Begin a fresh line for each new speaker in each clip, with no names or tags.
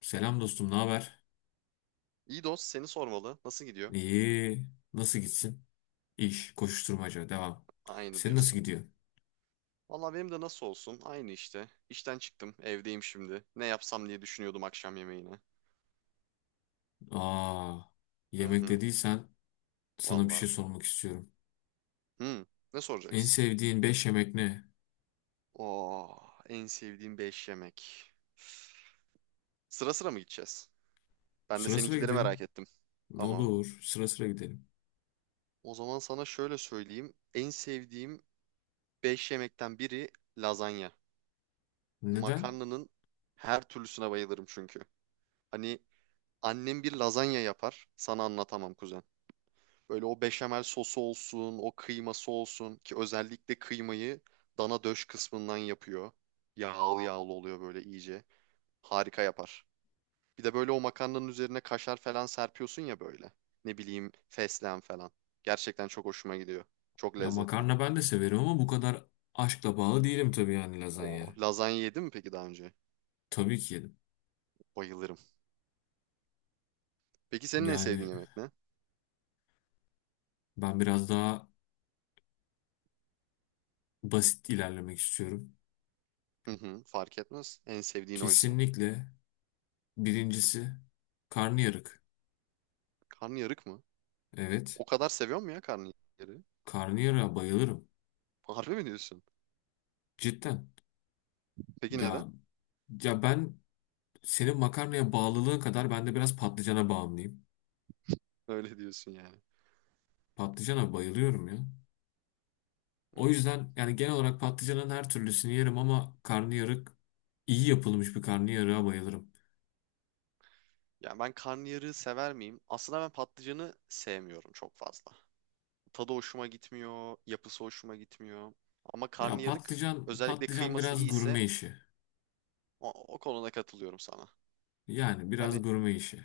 Selam dostum, ne haber?
İyi dost seni sormalı. Nasıl gidiyor?
İyi. Nasıl gitsin? İş, koşuşturmaca, devam.
Aynı
Senin nasıl
diyorsun.
gidiyor?
Valla benim de nasıl olsun? Aynı işte. İşten çıktım. Evdeyim şimdi. Ne yapsam diye düşünüyordum akşam yemeğine.
Aa,
Hı
yemek
hı.
dediysen sana bir şey
Valla.
sormak istiyorum.
Hı. Ne
En
soracaksın?
sevdiğin 5 yemek ne?
Oo, en sevdiğim 5 yemek. Sıra sıra mı gideceğiz? Ben de
Sıra sıra
seninkileri merak
gidelim.
ettim.
Ne
Tamam.
olur, sıra sıra gidelim.
O zaman sana şöyle söyleyeyim. En sevdiğim 5 yemekten biri lazanya.
Neden?
Makarnanın her türlüsüne bayılırım çünkü. Hani annem bir lazanya yapar. Sana anlatamam kuzen. Böyle o beşamel sosu olsun, o kıyması olsun ki özellikle kıymayı dana döş kısmından yapıyor. Yağlı yağlı oluyor böyle iyice. Harika yapar. Bir de böyle o makarnanın üzerine kaşar falan serpiyorsun ya böyle. Ne bileyim fesleğen falan. Gerçekten çok hoşuma gidiyor. Çok
Ya
lezzetli.
makarna ben de severim ama bu kadar aşkla bağlı değilim tabii yani
O
lazanya.
lazanya yedin mi peki daha önce?
Tabii ki yedim.
Bayılırım. Peki senin en sevdiğin
Yani
yemek ne?
ben biraz daha basit ilerlemek istiyorum.
Hı hı, fark etmez. En sevdiğin oysa.
Kesinlikle birincisi karnıyarık.
Karnıyarık mı?
Evet.
O kadar seviyor mu ya karnıyarığı?
Karnıyarığa bayılırım.
Harbi mi diyorsun?
Cidden.
Peki neden?
Ya ya ben senin makarnaya bağlılığın kadar ben de biraz patlıcana bağımlıyım.
Öyle diyorsun yani.
Patlıcana bayılıyorum ya.
Hmm.
O yüzden yani genel olarak patlıcanın her türlüsünü yerim ama karnıyarık iyi yapılmış bir karnıyarığa bayılırım.
Yani ben karnıyarığı sever miyim? Aslında ben patlıcanı sevmiyorum çok fazla. Tadı hoşuma gitmiyor, yapısı hoşuma gitmiyor. Ama
Ya
karnıyarık
patlıcan
özellikle
patlıcan
kıyması
biraz
iyiyse
gurme işi.
o, o konuda katılıyorum sana.
Yani biraz
Hani
gurme işi.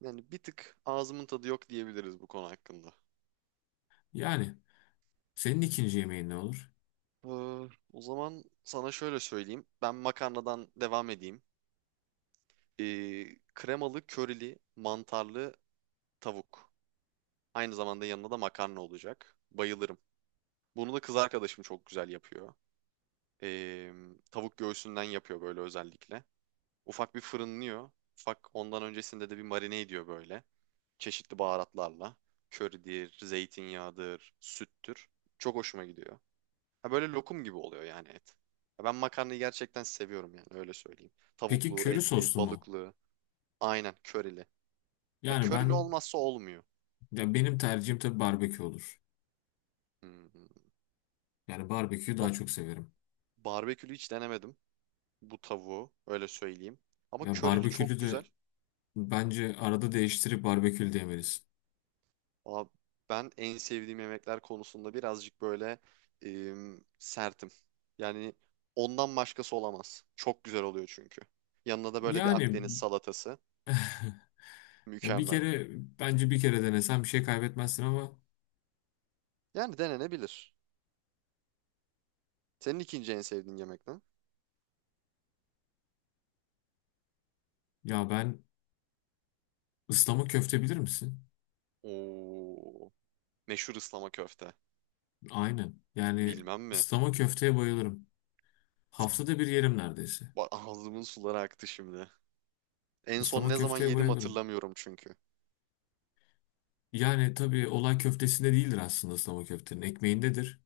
yani bir tık ağzımın tadı yok diyebiliriz bu konu hakkında.
Yani senin ikinci yemeğin ne olur?
Ee, O zaman sana şöyle söyleyeyim. Ben makarnadan devam edeyim. Kremalı, körili, mantarlı tavuk. Aynı zamanda yanında da makarna olacak. Bayılırım. Bunu da kız arkadaşım çok güzel yapıyor. Ee, Tavuk göğsünden yapıyor böyle özellikle. Ufak bir fırınlıyor. Ufak ondan öncesinde de bir marine ediyor böyle. Çeşitli baharatlarla. Köridir, zeytinyağıdır, süttür. Çok hoşuma gidiyor. Ha, böyle lokum gibi oluyor yani et. Ha, ben makarnayı gerçekten seviyorum yani öyle söyleyeyim.
Peki
Tavuklu,
köri
etli,
soslu mu?
balıklı. Aynen körili. Ya
Yani
körili
ben
olmazsa olmuyor.
ya benim tercihim tabii barbekü olur.
Hmm.
Yani barbeküyü
Ba-
daha çok severim.
Barbekülü hiç denemedim bu tavuğu, öyle söyleyeyim. Ama
Ya
körili çok
barbekülü
güzel.
de bence arada değiştirip barbekül demelisin.
Valla ben en sevdiğim yemekler konusunda birazcık böyle sertim. Yani ondan başkası olamaz. Çok güzel oluyor çünkü. Yanına da böyle bir
Yani
Akdeniz salatası.
ya bir
Mükemmel.
kere bence bir kere denesen bir şey kaybetmezsin ama
Yani denenebilir. Senin ikinci en sevdiğin yemek ne?
ya ben ıslama köfte bilir misin?
Oo, meşhur ıslama köfte.
Aynen. Yani
Bilmem mi?
ıslama köfteye bayılırım. Haftada bir yerim neredeyse.
Ağzımın suları aktı şimdi. En son
Islama
ne zaman
köfteye
yedim
bayılırım.
hatırlamıyorum çünkü.
Yani tabii olay köftesinde değildir aslında ıslama köftenin. Ekmeğindedir.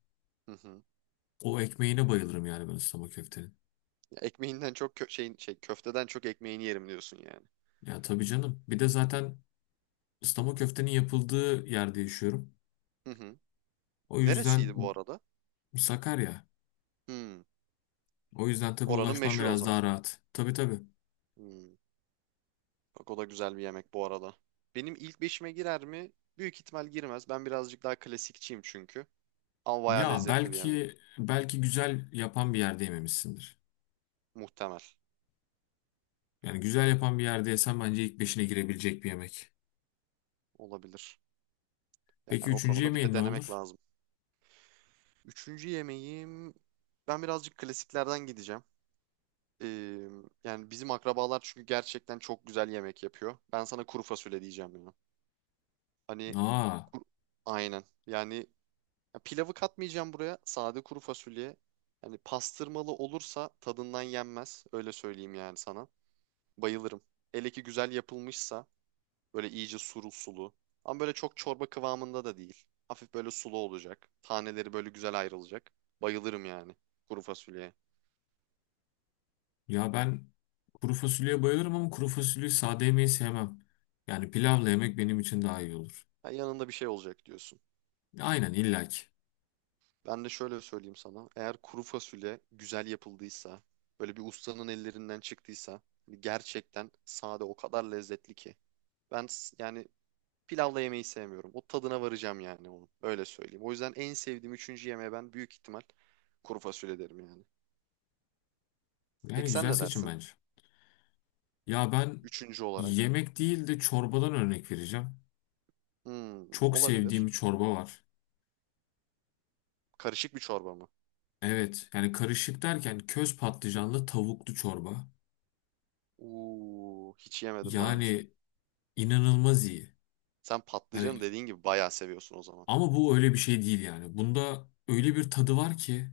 Hı hı.
O ekmeğine bayılırım yani ben ıslama köftenin.
Ya, ekmeğinden çok kö- şeyin şey köfteden çok ekmeğini yerim diyorsun yani.
Ya tabii canım. Bir de zaten ıslama köftenin yapıldığı yerde yaşıyorum.
Hı hı.
O yüzden
Neresiydi bu arada?
Sakarya.
Hmm.
O yüzden tabii
Oranın
ulaşmam
meşhur o
biraz
zaman.
daha rahat. Tabii tabii.
Hmm. Bak o da güzel bir yemek bu arada. Benim ilk beşime girer mi? Büyük ihtimal girmez. Ben birazcık daha klasikçiyim çünkü. Ama bayağı
Ya
lezzetli bir yemek.
belki güzel yapan bir yerde yememişsindir.
Muhtemel.
Yani güzel yapan bir yerde yesen bence ilk beşine girebilecek bir yemek.
Olabilir.
Peki
Yani o
üçüncü
konuda bir de
yemeğin ne
denemek
olur?
lazım. Üçüncü yemeğim... Ben birazcık klasiklerden gideceğim. Ee, Yani bizim akrabalar çünkü gerçekten çok güzel yemek yapıyor. Ben sana kuru fasulye diyeceğim ya. Hani
Aa,
kur- aynen. Yani ya pilavı katmayacağım buraya. Sade kuru fasulye. Hani pastırmalı olursa tadından yenmez. Öyle söyleyeyim yani sana. Bayılırım. Hele ki güzel yapılmışsa böyle iyice sulu sulu. Ama böyle çok çorba kıvamında da değil. Hafif böyle sulu olacak. Taneleri böyle güzel ayrılacak. Bayılırım yani kuru fasulyeye.
ya ben kuru fasulyeye bayılırım ama kuru fasulyeyi sade yemeyi sevmem. Yani pilavla yemek benim için daha iyi olur.
Ha, yanında bir şey olacak diyorsun.
Aynen illaki.
Ben de şöyle söyleyeyim sana. Eğer kuru fasulye güzel yapıldıysa, böyle bir ustanın ellerinden çıktıysa, hani gerçekten sade o kadar lezzetli ki. Ben yani pilavla yemeyi sevmiyorum. O tadına varacağım yani onu. Öyle söyleyeyim. O yüzden en sevdiğim üçüncü yemeğe ben büyük ihtimal kuru fasulye derim yani.
Yani
Peki sen
güzel
ne
seçim
dersin?
bence. Ya ben
Üçüncü olarak.
yemek değil de çorbadan örnek vereceğim.
Hmm,
Çok sevdiğim
olabilir.
bir çorba var.
Karışık bir çorba mı?
Evet yani karışık derken köz patlıcanlı tavuklu çorba.
Uuu, hiç yemedim daha önce.
Yani inanılmaz iyi.
Sen patlıcanı
Yani
dediğin gibi bayağı seviyorsun o zaman.
ama bu öyle bir şey değil yani. Bunda öyle bir tadı var ki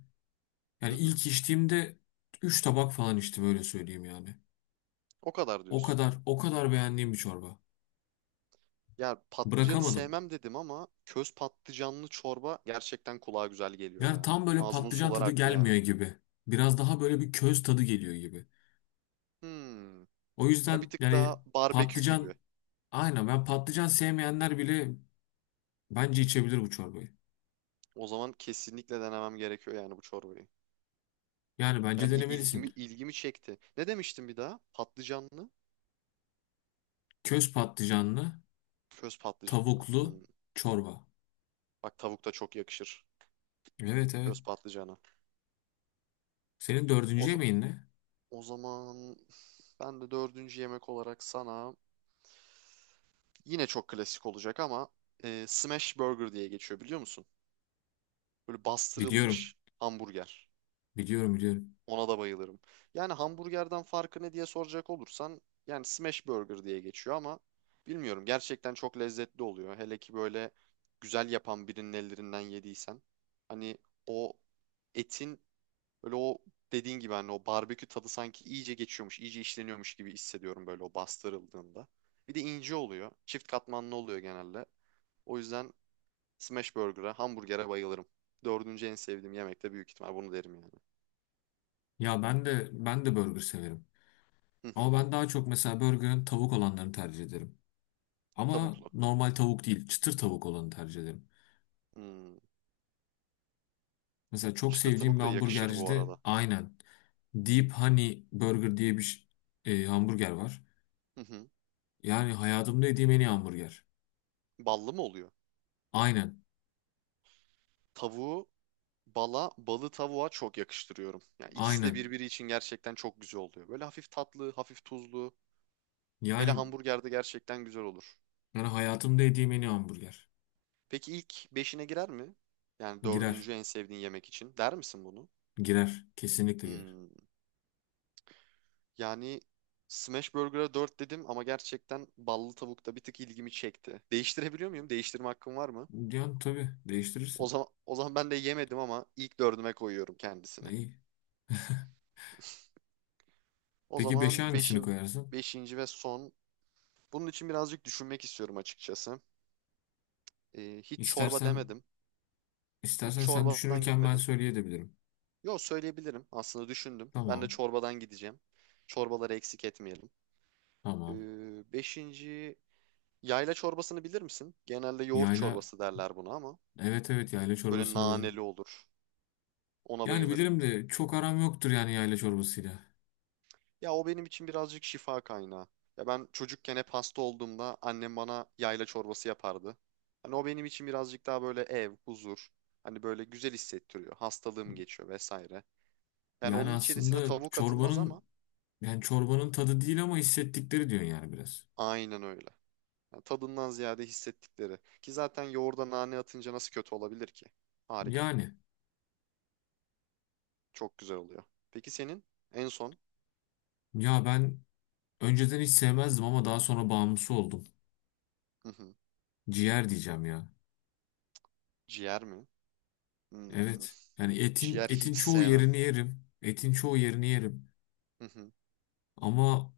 Hı
yani
hı.
ilk içtiğimde 3 tabak falan içtim öyle söyleyeyim yani.
O kadar
O
diyorsun.
kadar o kadar beğendiğim bir çorba.
Ya patlıcanı
Bırakamadım.
sevmem dedim ama köz patlıcanlı çorba gerçekten kulağa güzel geliyor
Yani
ya.
tam böyle
Ağzımın
patlıcan
suları
tadı
aktı yani.
gelmiyor gibi. Biraz daha böyle bir köz tadı geliyor gibi.
Hmm.
O
Ya bir
yüzden
tık daha
yani
barbekü
patlıcan
gibi.
aynen ben patlıcan sevmeyenler bile bence içebilir bu çorbayı.
O zaman kesinlikle denemem gerekiyor yani bu çorbayı.
Yani bence
Yani il- ilgimi
denemelisin.
ilgimi çekti. Ne demiştim bir daha? Patlıcanlı,
Köz patlıcanlı,
köz patlıcanlı.
tavuklu
Hmm.
çorba.
Bak tavuk da çok yakışır
Evet evet.
köz patlıcana.
Senin
O,
dördüncü
za-
yemeğin ne?
o zaman ben de dördüncü yemek olarak sana yine çok klasik olacak ama smash burger diye geçiyor, biliyor musun? Böyle
Biliyorum.
bastırılmış hamburger.
Biliyorum.
Ona da bayılırım. Yani hamburgerden farkı ne diye soracak olursan, yani smash burger diye geçiyor ama bilmiyorum, gerçekten çok lezzetli oluyor. Hele ki böyle güzel yapan birinin ellerinden yediysen, hani o etin böyle, o dediğin gibi hani o barbekü tadı sanki iyice geçiyormuş, iyice işleniyormuş gibi hissediyorum böyle o bastırıldığında. Bir de ince oluyor. Çift katmanlı oluyor genelde. O yüzden smash burger'a, hamburger'e bayılırım. Dördüncü en sevdiğim yemek de büyük ihtimal bunu derim yani.
Ya ben de burger severim.
Hı
Ama
hı.
ben daha çok mesela burgerin tavuk olanlarını tercih ederim. Ama
Tavuklu.
normal tavuk değil, çıtır tavuk olanı tercih ederim.
Hmm.
Mesela çok
Çıtır
sevdiğim
tavuk
bir
da yakışır bu
hamburgercide
arada.
aynen Deep Honey Burger diye bir ş- e, hamburger var.
Hı hı.
Yani hayatımda yediğim en iyi hamburger.
Ballı mı oluyor?
Aynen.
Tavuğu bala, balı tavuğa çok yakıştırıyorum. Yani ikisi de
Aynen.
birbiri için gerçekten çok güzel oluyor. Böyle hafif tatlı, hafif tuzlu. Hele
Yani
hamburgerde gerçekten güzel olur.
yani hayatımda yediğim en iyi hamburger.
Peki ilk beşine girer mi? Yani
Girer.
dördüncü en sevdiğin yemek için. Der misin bunu?
Girer. Kesinlikle girer.
Hmm. Yani Smash Burger'a 4 dedim ama gerçekten ballı tavukta bir tık ilgimi çekti. Değiştirebiliyor muyum? Değiştirme hakkım var mı?
Yani tabii
O
değiştirirsin.
zaman, o zaman ben de yemedim ama ilk dördüme koyuyorum kendisini.
İyi.
O
Peki
zaman
5'e hangisini koyarsın?
beşinci ve son. Bunun için birazcık düşünmek istiyorum açıkçası. Hiç çorba
İstersen
demedim. Hiç
istersen sen
çorbadan
düşünürken ben
gitmedim.
söyleyebilirim.
Yo, söyleyebilirim. Aslında düşündüm. Ben de
Tamam.
çorbadan gideceğim. Çorbaları eksik etmeyelim.
Tamam.
Beşinci, yayla çorbasını bilir misin? Genelde yoğurt
Yayla
çorbası derler buna ama
evet evet yayla
böyle
çorbasını bilirim.
naneli olur. Ona
Yani
bayılırım.
bilirim de çok aram yoktur yani yayla çorbasıyla.
Ya o benim için birazcık şifa kaynağı. Ya ben çocukken hep hasta olduğumda annem bana yayla çorbası yapardı. Hani o benim için birazcık daha böyle ev, huzur. Hani böyle güzel hissettiriyor. Hastalığım geçiyor vesaire. Yani
Yani
onun içerisine
aslında
tavuk atılmaz ama
çorbanın yani çorbanın tadı değil ama hissettikleri diyorsun yani biraz.
aynen öyle. Yani tadından ziyade hissettikleri. Ki zaten yoğurda nane atınca nasıl kötü olabilir ki? Harika.
Yani
Çok güzel oluyor. Peki senin en son?
ya ben önceden hiç sevmezdim ama daha sonra bağımlısı oldum.
Hı hı.
Ciğer diyeceğim ya.
Ciğer mi? Hmm,
Evet. Yani etin
ciğer
etin
hiç
çoğu
sevmem.
yerini yerim. Etin çoğu yerini yerim. Ama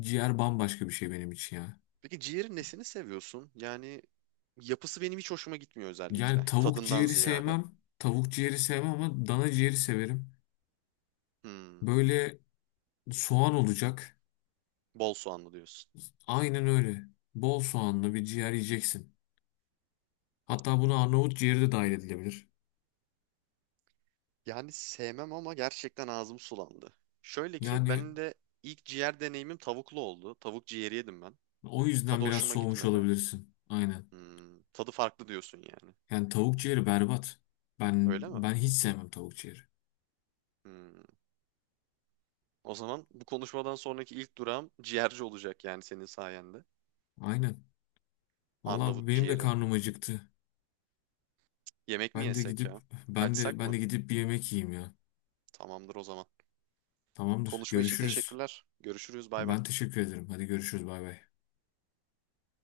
ciğer bambaşka bir şey benim için ya.
Peki ciğerin nesini seviyorsun? Yani yapısı benim hiç hoşuma gitmiyor
Yani
özellikle.
tavuk
Tadından
ciğeri
ziyade.
sevmem. Tavuk ciğeri sevmem ama dana ciğeri severim.
Hmm,
Böyle soğan olacak.
bol soğanlı diyorsun.
Aynen öyle. Bol soğanlı bir ciğer yiyeceksin. Hatta buna Arnavut ciğeri de dahil edilebilir.
Yani sevmem ama gerçekten ağzım sulandı. Şöyle ki
Yani
benim de ilk ciğer deneyimim tavuklu oldu. Tavuk ciğeri yedim ben.
o yüzden
Tadı
biraz
hoşuma
soğumuş
gitmedi.
olabilirsin. Aynen.
Hmm, tadı farklı diyorsun yani.
Yani tavuk ciğeri berbat. Ben
Öyle mi?
ben hiç sevmem tavuk ciğeri.
Hmm. O zaman bu konuşmadan sonraki ilk durağım ciğerci olacak yani senin sayende.
Aynen.
Arnavut
Vallahi benim de
ciğeri.
karnım acıktı.
Yemek mi
Ben de
yesek
gidip
ya?
ben de
Kaçsak
ben
mı?
de gidip bir yemek yiyeyim ya.
Tamamdır o zaman.
Tamamdır.
Konuşma için
Görüşürüz.
teşekkürler. Görüşürüz. Bay bay.
Ben teşekkür ederim. Hadi görüşürüz. Bay bay.